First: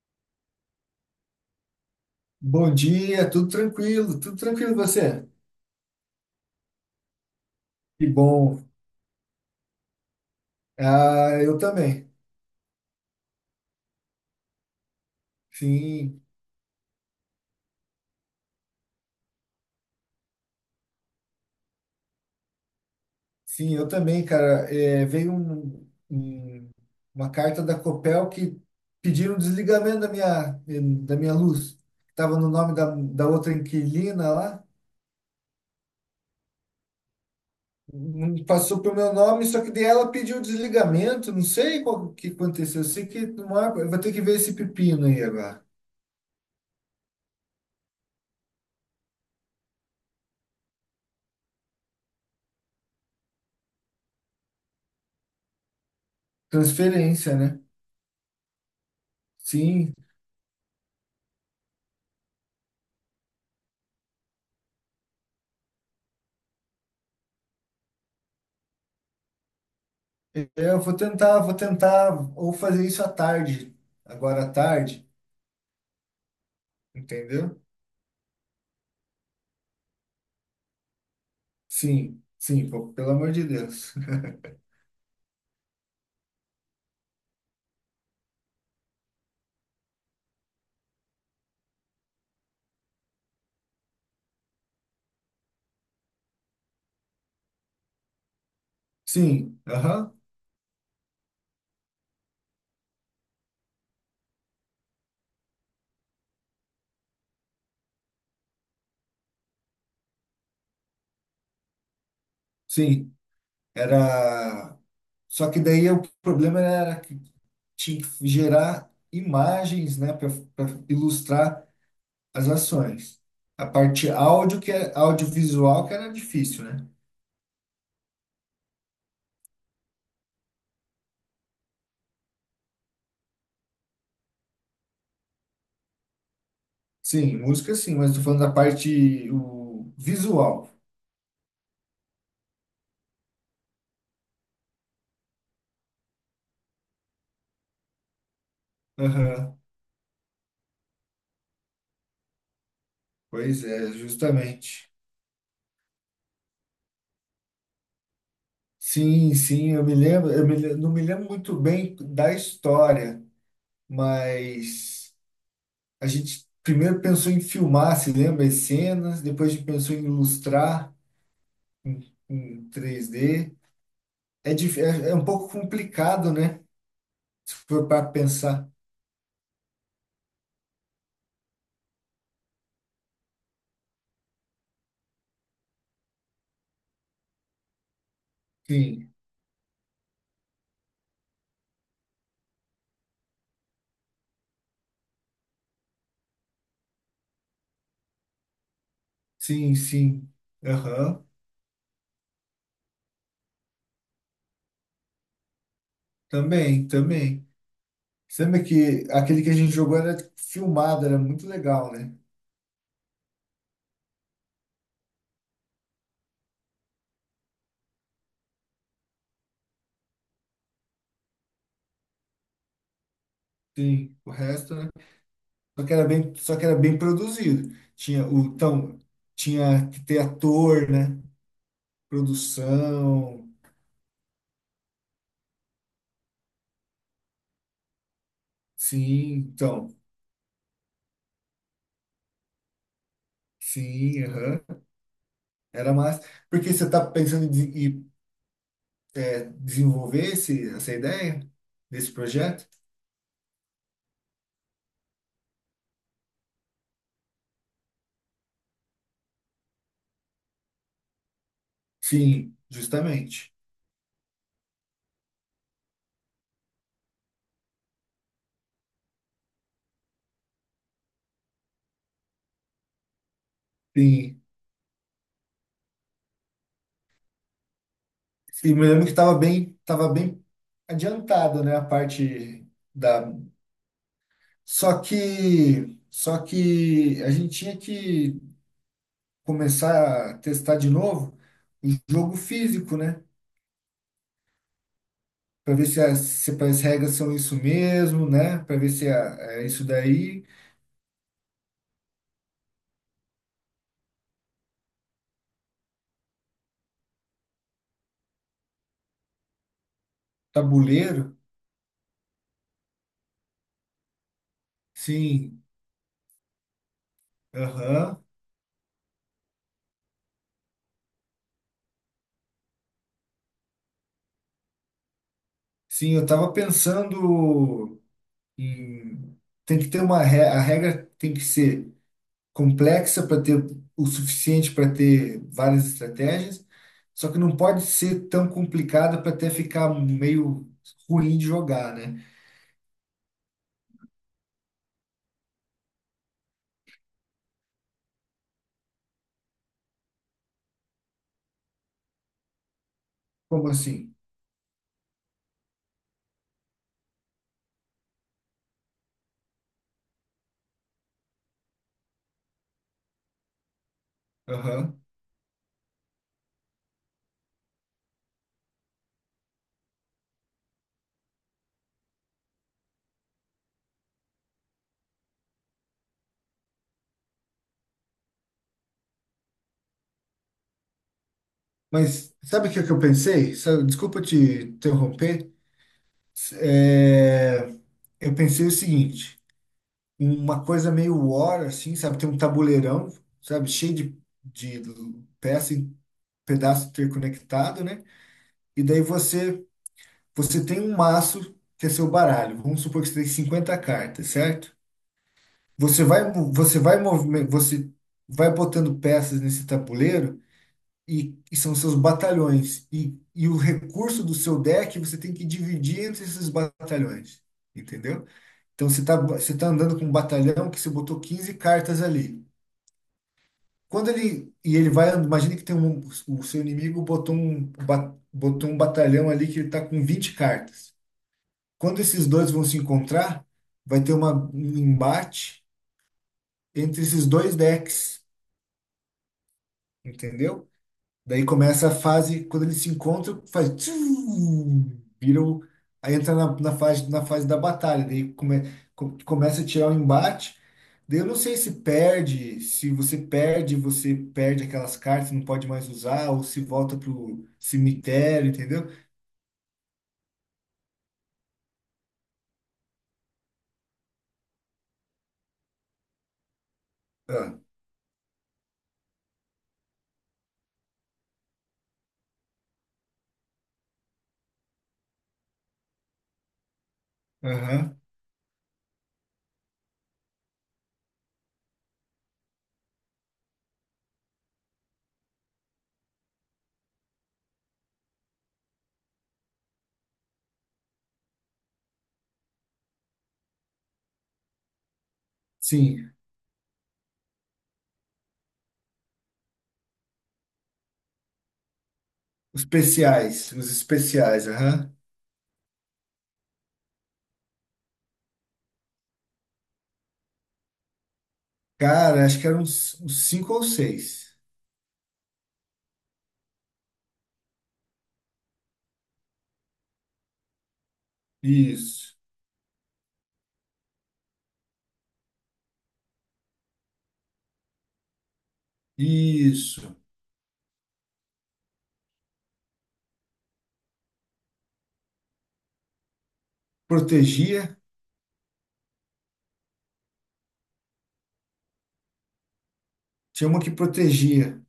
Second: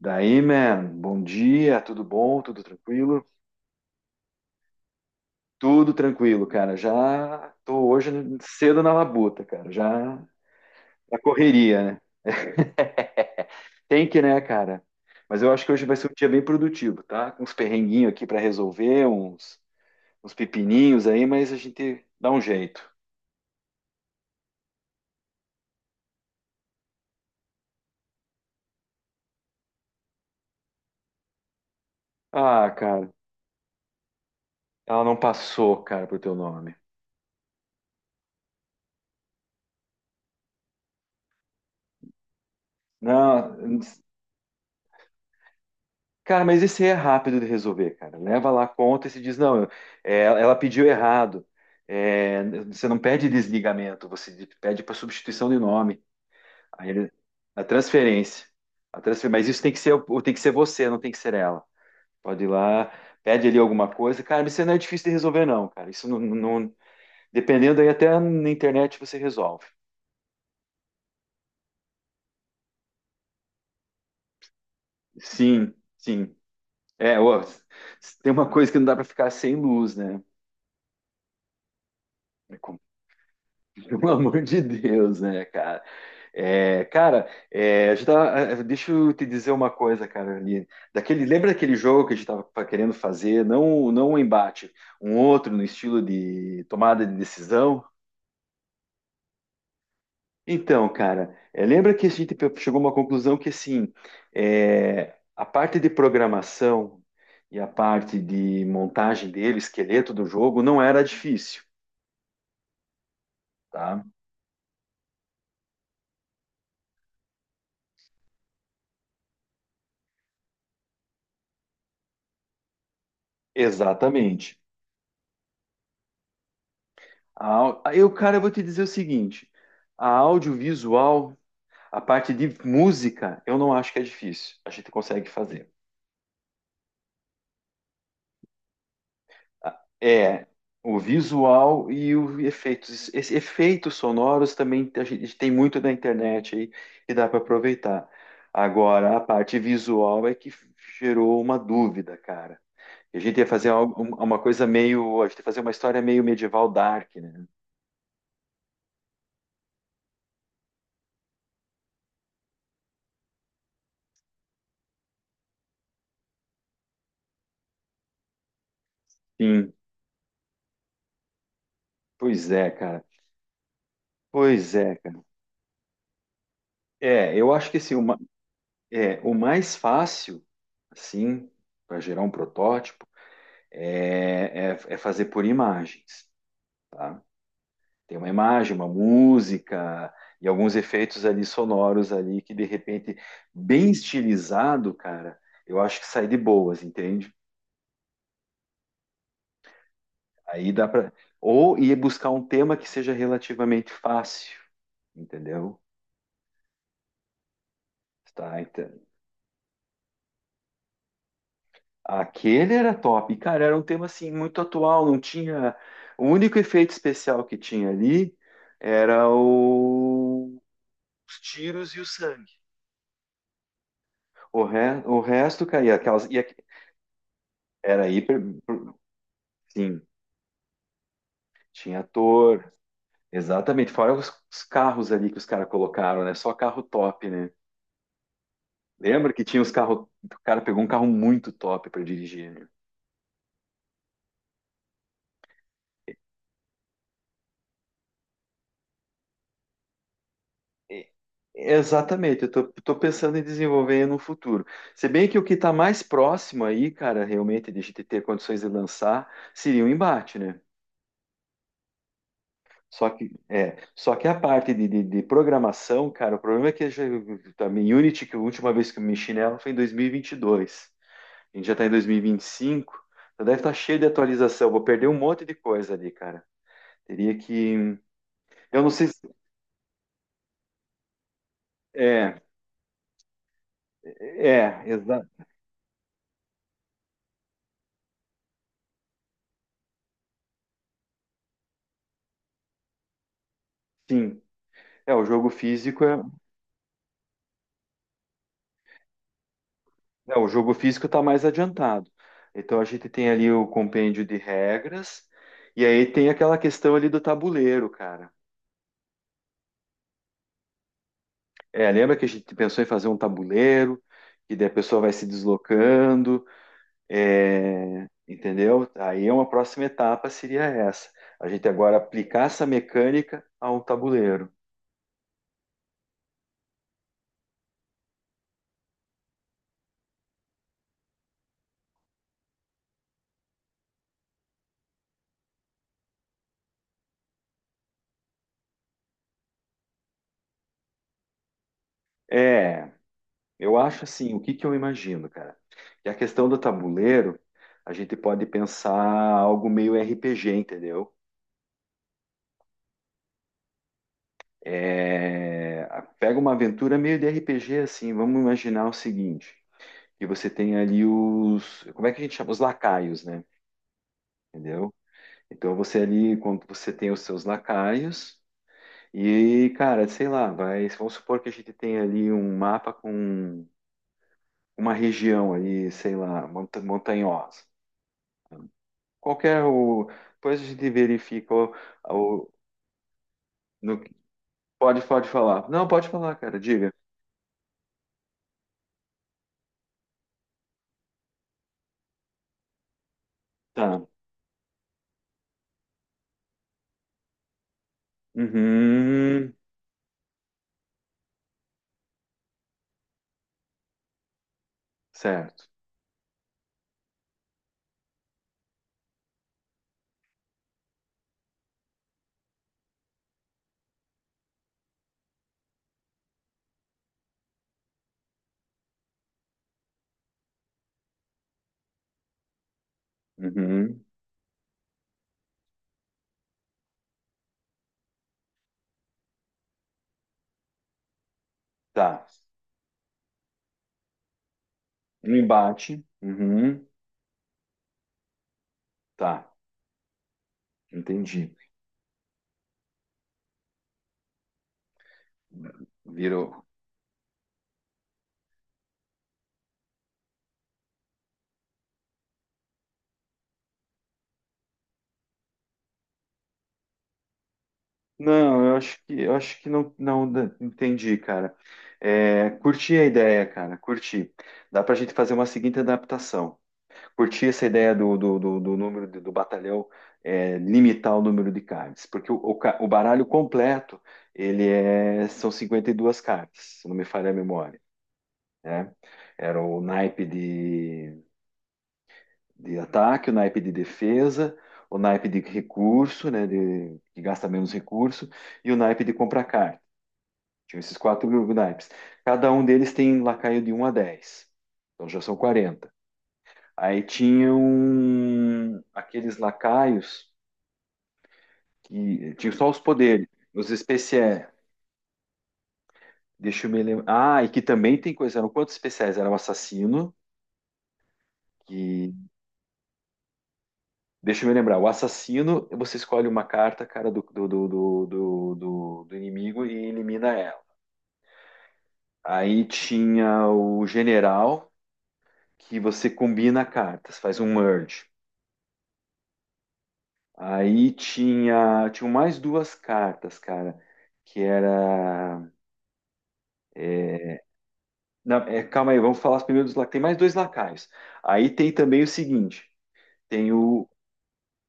Daí, man, bom dia, tudo bom? Tudo Bom tranquilo? dia, tudo tranquilo e você? Tudo tranquilo, cara. Já tô Que hoje bom. cedo na labuta, cara. Já na Ah, eu correria, né? também. Tem que, né, cara? Mas eu acho que hoje vai ser um Sim, dia bem produtivo, tá? Com uns perrenguinhos aqui pra resolver, uns pepininhos aí, mas a gente dá um jeito. sim, eu também, cara. É, veio uma carta da Copel que pediram o desligamento da minha luz. Estava no Ah, nome da, cara, da outra inquilina lá. ela não passou, cara, pro teu nome. Não passou pro meu nome, só que daí ela pediu o desligamento. Não sei qual que aconteceu. Eu sei que Não, não há- eu vou ter que ver esse pepino aí agora. cara, mas esse é rápido de resolver, cara. Leva lá a conta e se diz, não, é, ela pediu errado. É, você não pede desligamento, você pede para substituição de nome. Aí ele- Transferência, né? a transferência. A transfer, mas isso tem que ser, Sim, tem que ser você, não tem que ser ela. Pode ir lá, pede ali alguma coisa. Cara, isso não é difícil de resolver, não, cara. Isso Dependendo aí, até na internet você resolve. eu vou tentar ou fazer isso à tarde, agora à tarde, Sim, sim. É, ô, entendeu? tem uma coisa que não dá para ficar sem luz, né? Sim, sim, pô, pelo amor de Deus. Pelo amor de Deus, né, cara? É, cara, é, a gente tava- eh, deixa eu te dizer uma coisa, cara, ali. Daquele, lembra daquele jogo que a gente estava querendo fazer? Não, não um embate, um outro no estilo de tomada de decisão? Sim, aham, Então, cara, lembra que chegou a uma conclusão que, assim, a parte de programação e a parte de montagem dele, esqueleto do jogo, não era difícil, sim. tá? Era. Só que daí o problema era que tinha que gerar imagens, né, para ilustrar as ações. A parte Exatamente. áudio, que é audiovisual, que era difícil, né? Eu, cara, eu vou te dizer o seguinte: a audiovisual, a parte de música, eu não acho que é difícil. A gente consegue fazer. Sim, música sim, mas tô falando da parte A- o É visual. o visual e os efeitos. Esses efeitos sonoros também a gente tem muito na internet aí e dá para aproveitar. Agora, a parte Aham, visual é que gerou uma dúvida, cara. A gente ia pois fazer é, uma coisa justamente. meio. A gente ia fazer uma história meio medieval dark, né? Sim, sim, eu me lembro, não me lembro muito bem da história, mas a gente primeiro pensou em filmar, se lembra, as cenas, depois a gente Sim, pensou em ilustrar em, pois em é, cara. 3D. É, Pois dif- é, é, é cara. um pouco complicado, né? É, eu Se acho que for assim, para pensar. é, o mais fácil, assim, para gerar um protótipo é, é fazer por imagens, tá? Tem uma imagem, uma Sim, música e alguns efeitos ali sonoros ali que de repente bem estilizado, cara, eu acho que sai de boas, entende? sim, sim. Aí dá para Aham. ou ir buscar um tema que seja relativamente fácil, entendeu? Também, também. Você Tá, lembra que aquele que a gente jogou era filmado, era muito legal, né? aquele era top. E, cara, era um tema assim muito atual, não tinha. O único efeito especial que tinha ali era os tiros e o sangue. Sim, o O, resto, né? re... o resto, Só que cara, era aquelas. bem, só que era bem produzido. Era Tinha o, hiper. então, tinha que Sim, ter ator, né? tinha ator. Produção. Exatamente. Fora os carros ali que os caras colocaram, né? Só carro top, né? Lembra Sim, que tinha os então. carros. O cara pegou um carro muito top para dirigir, né? Sim, aham. Era massa. Porque você está pensando em desenvolver essa ideia desse Exatamente, eu tô, projeto? tô pensando em desenvolver no futuro. Se bem que o que está mais próximo aí, cara, realmente de a gente ter condições de lançar, seria um embate, né? Sim, Só que, justamente. é, só que a parte de, de programação, cara, o problema é que já, também Unity, que a última vez que eu mexi nela foi em dois mil e vinte e dois. A gente já está em dois mil e vinte e cinco, então deve estar cheio de Sim. atualização. Vou perder um monte de coisa ali, cara. Teria que. E Eu me não lembro sei que se. estava bem adiantado, né? A É, parte da. Só Exato. que, só que a gente tinha que começar a testar de novo o jogo físico, né? Sim. É, o jogo Para ver se físico é. as, se as regras são isso mesmo, né? Para ver se a- é isso Não, daí. o jogo físico está mais adiantado. Então a gente tem ali o compêndio de regras, e aí tem aquela questão ali do tabuleiro, cara. Tabuleiro? É, lembra que a gente pensou em fazer um tabuleiro, que daí a pessoa vai se Sim, deslocando, é, aham. entendeu? Aí uma próxima etapa seria essa. A gente agora aplicar essa mecânica a um tabuleiro. Sim, eu estava pensando em. Tem que ter a regra tem que ser complexa para ter o suficiente para ter várias estratégias, só que não pode ser tão complicada para até ficar meio ruim de jogar, né? É, eu acho assim, o que que eu imagino, cara? Que a questão do tabuleiro, a gente pode pensar algo meio RPG, entendeu? Como assim? É, pega uma aventura meio de RPG assim. Vamos imaginar o seguinte: que você tem ali os, como é que a gente chama? Os lacaios, né? Entendeu? Aham. Então você ali, quando você tem os seus lacaios e, cara, sei lá, vai, vamos supor que a gente tem ali um mapa com uma região ali, sei lá, montanhosa. Qualquer o? Depois a gente verifica o, Mas o- sabe o que é que eu pensei? No- Desculpa te pode interromper. falar. Não, pode falar, cara. Diga. é, eu pensei o seguinte, uma coisa meio war, assim, sabe? Tem um tabuleirão, sabe? Cheio Tá. de peça e pedaço interconectado, né? E daí Uhum. você tem um maço que é seu baralho. Vamos supor que você tem 50 cartas, certo? Certo. Você vai, mo- você vai, movime- você vai botando peças nesse tabuleiro e são seus batalhões. E o recurso do seu deck você tem que dividir entre esses batalhões. Entendeu? Então você tá andando com um batalhão que você botou 15 cartas ali. Uhum. Quando ele. E ele vai. Imagina que tem um, o seu inimigo botou um batalhão ali que ele tá com 20 cartas. Quando Tá. esses dois vão se encontrar, vai ter uma, um Um embate embate. Uhum. entre esses dois decks. Tá. Entendeu? Daí Entendi. começa a fase, quando eles se encontram, faz. Tchum, viram. Aí entra na, Virou. na fase, na fase da batalha. Daí começa a tirar o embate. Daí eu não sei se você perde, você perde aquelas cartas, não pode mais usar, ou se volta pro cemitério, Não, eu entendeu? acho que eu acho que não, entendi, cara. É, curti a ideia, cara. Curti. Dá pra gente fazer uma seguinte adaptação. Curti Ah, essa ideia do número do batalhão, é, limitar o número de cards, porque o, o baralho completo ele são 52 cartas, se não me falha a memória, aham. né? Era o naipe de ataque, o naipe de defesa, o naipe de recurso, né, de, que gasta menos recurso, e o naipe de compra carta. Tinham esses quatro naipes. Cada um deles tem lacaio de 1 a 10. Então já são 40. Sim. Aí tinham aqueles lacaios que tinham Os só os poderes, especiais. os Os especiais. especiais, aham. Deixa eu me lembrar. Ah, e que também tem coisa. Eram quantos especiais? Era o assassino, que. Cara, acho que eram uns cinco ou seis. Deixa eu me lembrar. O assassino, você escolhe uma carta, cara, do inimigo e elimina ela. Isso. Aí tinha o general, que você combina cartas, faz um merge. Isso. Aí tinha mais duas cartas, cara, que era... é, Protegia. Calma aí, vamos falar primeiro dos. Tem mais dois lacaios. Aí tem também o seguinte, Tinha tem uma que o, protegia.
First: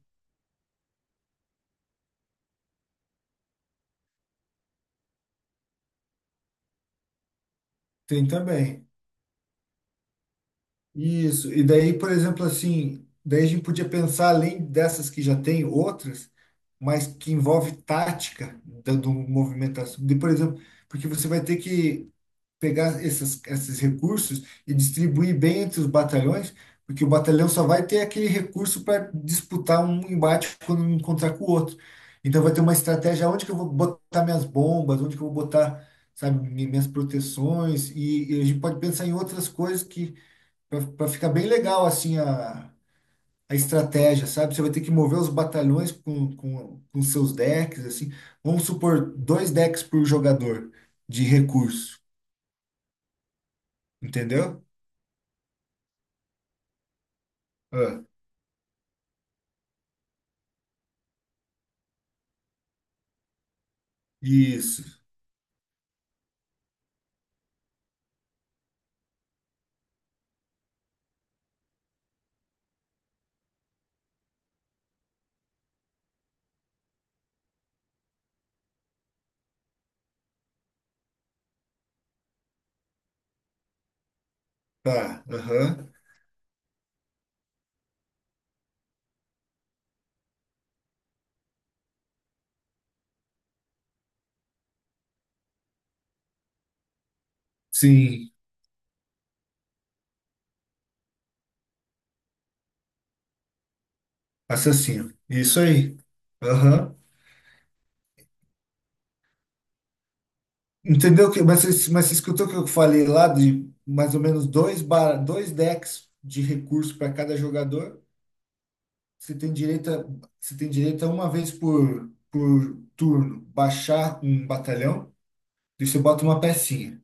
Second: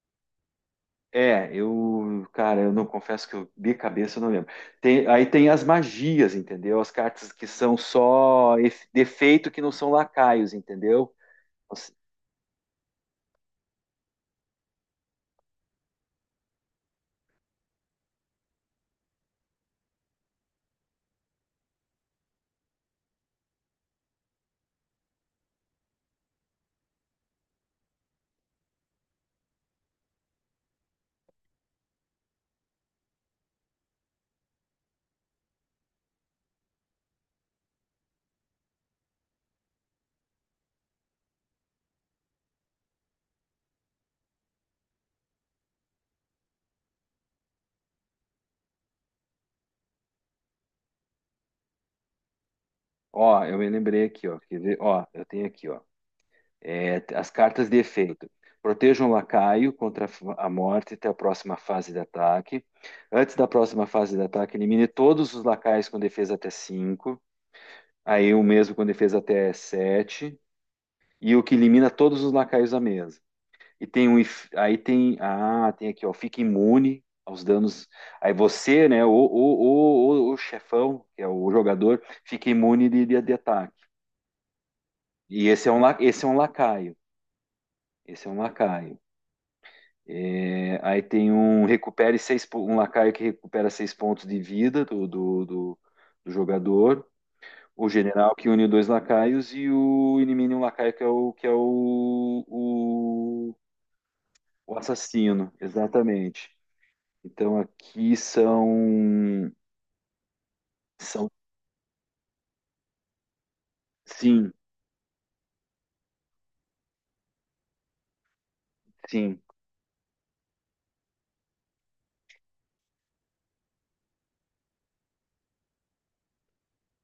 é, eu, cara, eu não confesso que eu de cabeça eu não lembro. Aí tem as magias, entendeu? As cartas que são Tem só também. Defeito que não são lacaios, entendeu? Isso. E Assim, daí, por exemplo, assim, daí a gente podia pensar, além dessas que já tem, outras, mas que envolve tática do movimentação. De, por exemplo, porque você vai ter que pegar essas, esses recursos e distribuir bem entre os batalhões, porque o batalhão só vai ter aquele recurso para disputar um embate quando um encontrar com o outro. Então vai ter uma estratégia onde que eu vou botar minhas bombas, onde que eu vou botar, sabe, minhas proteções, e a gente pode pensar em outras coisas para ficar bem legal assim a estratégia, sabe? Você vai ter que mover os batalhões com seus decks, assim. Vamos supor dois decks por jogador de recurso, ó, eu me lembrei aqui, ó, quer entendeu? ver? Ó, eu tenho aqui, ó. É, as cartas de Ah, efeito. Protejam o lacaio contra a morte até a próxima fase de ataque. Antes da próxima fase de ataque, isso. elimine todos os lacaios com defesa até 5. Aí o mesmo com defesa até 7. E o que elimina todos os lacaios da mesa. E tem tem aqui, ó, fica imune aos danos. Aí você, né, o chefão, que é o jogador, fica imune de, de ataque. Tá, E aham. Esse é um lacaio. Esse é um lacaio. É, aí tem um recupere um lacaio que recupera 6 pontos de vida do jogador. O Sim, general que une dois lacaios e o elimine um lacaio que é o assassino. assassino. Isso aí. Exatamente. Aham. Então aqui são, são, Entendeu que, mas, mas você escutou o que eu falei lá de mais ou menos sim, dois decks de recurso para cada jogador? Você sim, tem direito a, você tem direito a uma vez por turno baixar um batalhão e você bota uma pecinha.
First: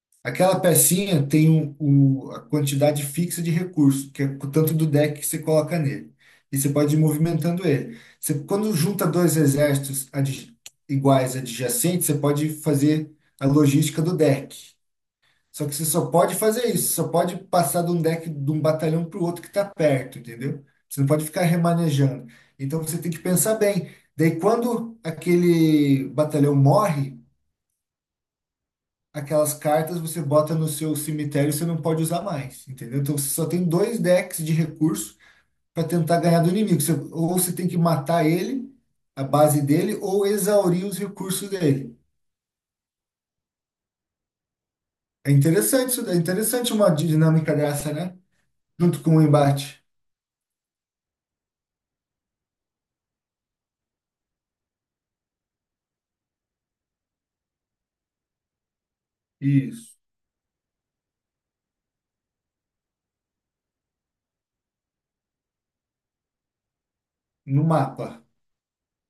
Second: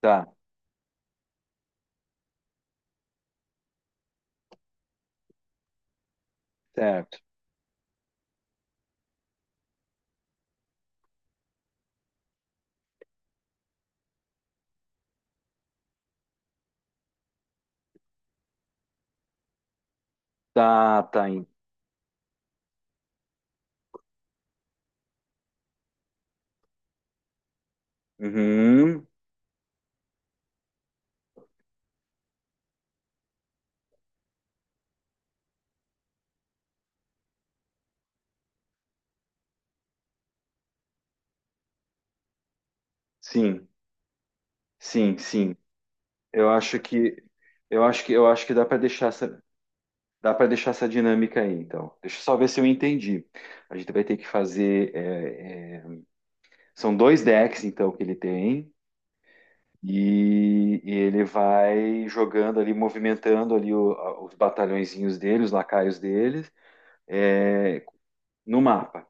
tá, Aquela pecinha tem a quantidade fixa de recurso, que é o tanto do deck que você coloca nele. E você pode ir certo, movimentando ele. Você, quando junta dois exércitos iguais adjacentes, você pode fazer a logística do deck. Só que você só pode fazer isso, só pode passar de um deck de um batalhão para o outro que está perto, entendeu? Você tá, não pode tá, ficar remanejando. Então você tem que pensar bem. Daí quando aquele batalhão morre, uhum, aquelas cartas você bota no seu cemitério e você não pode usar mais, entendeu? Então você só tem dois decks de recurso para tentar ganhar do inimigo. Ou você tem que matar ele, a base dele, ou exaurir os recursos dele. sim, sim, É sim. interessante isso, daí, é Eu interessante acho uma que, dinâmica eu dessa, acho que, né? eu acho que dá para Junto deixar com o essa, embate. dá para deixar essa dinâmica aí. Então, deixa eu só ver se eu entendi. A gente vai ter que fazer, são dois decks então que ele tem, Isso. e ele vai jogando ali, movimentando ali os batalhõezinhos dele, os lacaios deles, No é, mapa. no mapa.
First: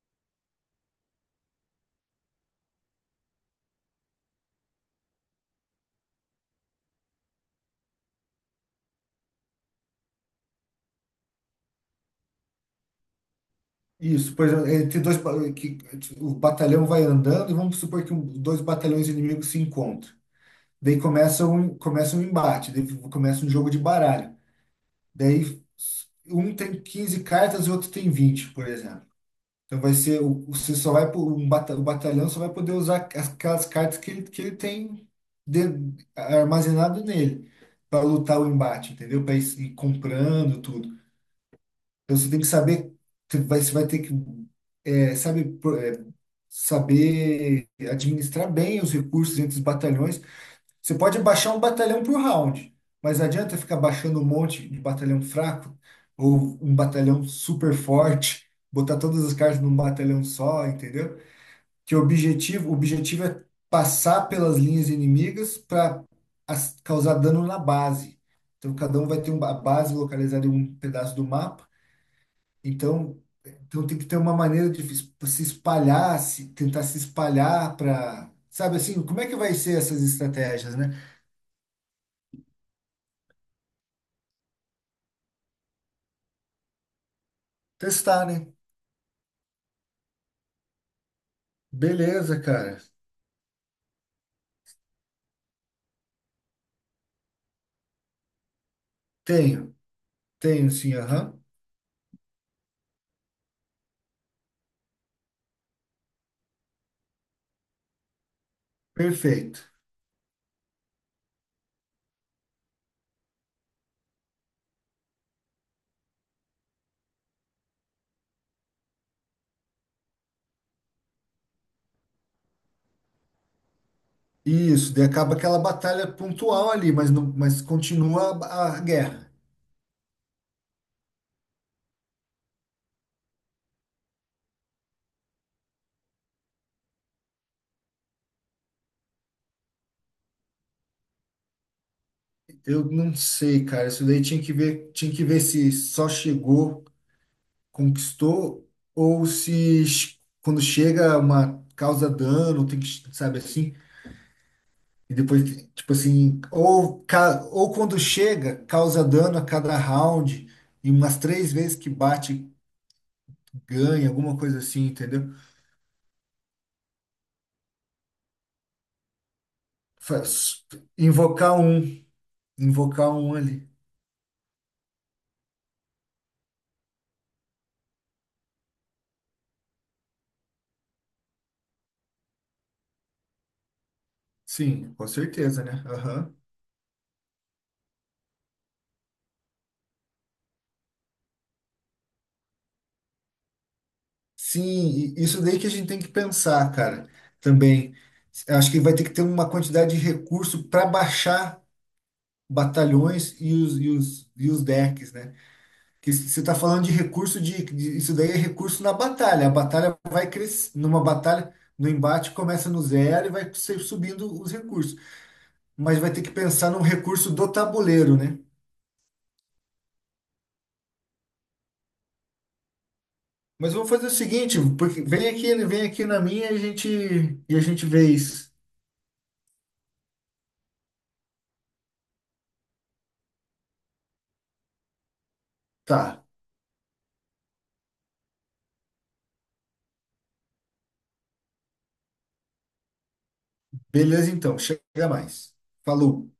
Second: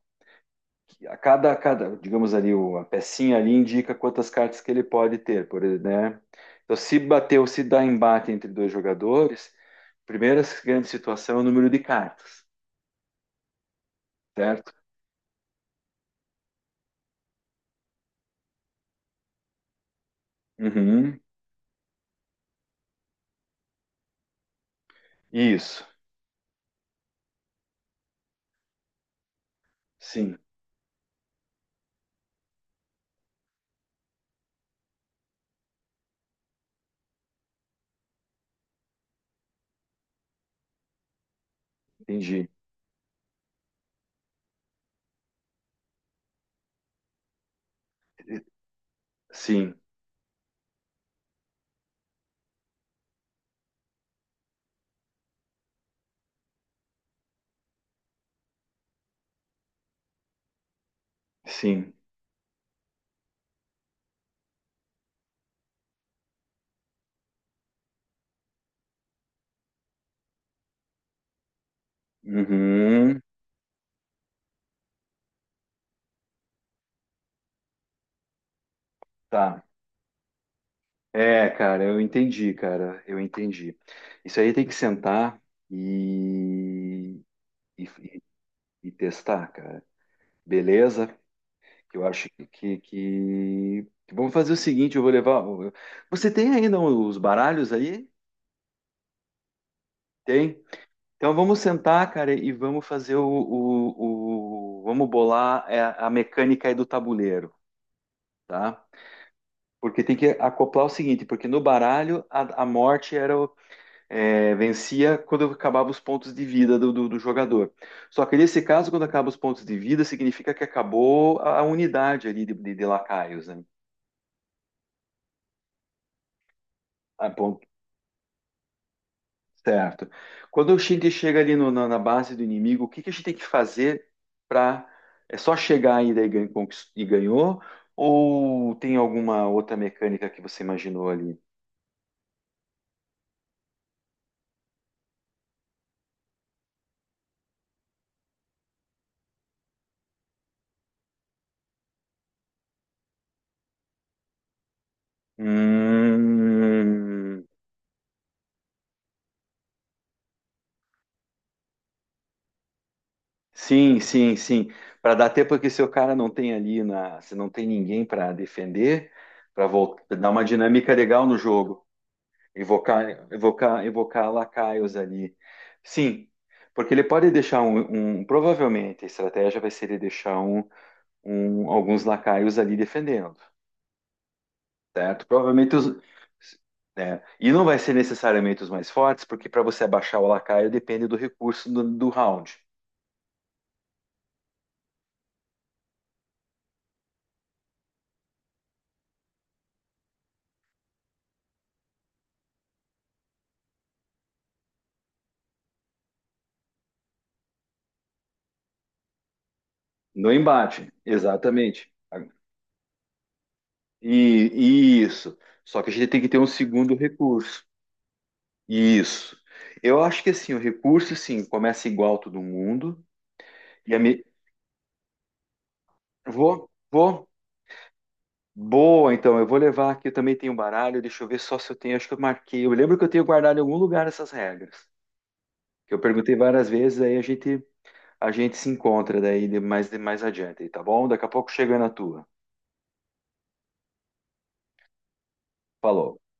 Digamos ali, uma pecinha ali indica quantas cartas que ele pode ter, por, né? Então, se bateu se dá embate entre dois jogadores, primeira grande situação é o número de cartas, Isso, por exemplo, certo? entre o batalhão vai andando e vamos supor que dois batalhões inimigos se encontram. Daí Uhum. começa um embate, daí começa um jogo de baralho. Daí Isso. um tem 15 cartas e o outro tem 20, por exemplo. Então vai ser, Sim, você só vai, o batalhão só vai poder usar aquelas cartas que ele tem de- armazenado nele para lutar o embate, entendeu? Para ir comprando tudo. Então você tem que entendi. saber, você vai ter que, sabe, saber administrar bem os recursos entre os Sim, batalhões. Você pode baixar um batalhão por round, mas não adianta ficar baixando um monte de batalhão fraco ou um batalhão super forte, botar todas as cartas num batalhão só, entendeu? sim. Que o objetivo é passar pelas linhas inimigas para causar dano na base. Então cada um vai ter uma base localizada em um pedaço do mapa Uhum. então, tem que ter uma maneira de se espalhar, se, tentar se espalhar para, sabe assim, como é que vai Tá. ser essas estratégias, né? É, cara, eu entendi, cara, eu entendi. Isso aí tem que sentar e, e, Testar, né? e testar, cara. Beleza? Que eu acho Beleza, que, que, cara. que- Vamos fazer o seguinte, eu vou levar. Você tem ainda os baralhos aí? Tenho, Tem. tenho sim, Então aham. vamos sentar, cara, e vamos fazer o, vamos bolar, a mecânica aí do tabuleiro, tá? Perfeito. Porque tem que acoplar o seguinte, porque no baralho a morte é, vencia quando acabava os pontos de vida do, do jogador. Só que nesse caso, quando acaba os pontos de vida, significa que acabou a unidade ali de, de lacaios, né? Isso, daí acaba aquela batalha pontual ali, mas A não, pon- mas continua a guerra. Certo. Quando a gente chega ali na base do inimigo, o que, que a gente tem que fazer para. É só chegar aí daí e ganhou? Ou tem alguma outra mecânica que você imaginou ali? Eu não sei, cara. Isso daí tinha que ver se só chegou, conquistou, ou se quando chega uma causa dano, tem que, sabe assim? E depois, tipo assim, ou, ca- Hum, ou quando chega, causa dano a cada round, e umas três vezes que bate, sim, ganha, sim, alguma coisa sim. assim, Para dar entendeu? tempo porque se o cara não tem ali se não tem ninguém para defender, para dar uma Faz- dinâmica legal no Invocar jogo. um, Evocar, invocar um ali. evocar, evocar lacaios ali. Sim, porque ele pode deixar provavelmente a estratégia vai ser ele deixar alguns lacaios ali defendendo, Sim, com certo? certeza, Provavelmente né? os, Aham. né? E não vai ser necessariamente os mais fortes, porque para você abaixar o lacaio depende do recurso do round, Sim, e isso daí que a gente tem que pensar, cara, também. Acho que vai ter que ter uma quantidade de recurso para baixar batalhões e os, decks, né? Você está falando de recurso de, isso daí é recurso na batalha. A batalha do vai crescer, embate, numa batalha, no exatamente. embate começa no zero e vai ser E, subindo os recursos. e isso. Só que a Mas gente vai tem ter que que ter um pensar num segundo recurso do recurso. tabuleiro, né? Isso. Eu acho que assim, o recurso sim começa igual todo mundo. Mas vamos E a fazer o mi- seguinte, porque vem aqui, ele vem aqui na minha Vou, e a gente vou. e a gente vê isso. Boa, então. Eu vou levar aqui. Eu também tenho um baralho. Deixa eu ver só se eu tenho. Acho que eu marquei. Eu lembro que eu tenho guardado em algum lugar essas regras. Que eu Tá. perguntei várias vezes, aí a gente se encontra daí de mais adiante, tá bom? Daqui a pouco chega na tua. Beleza então, chega mais. Falou. Falou.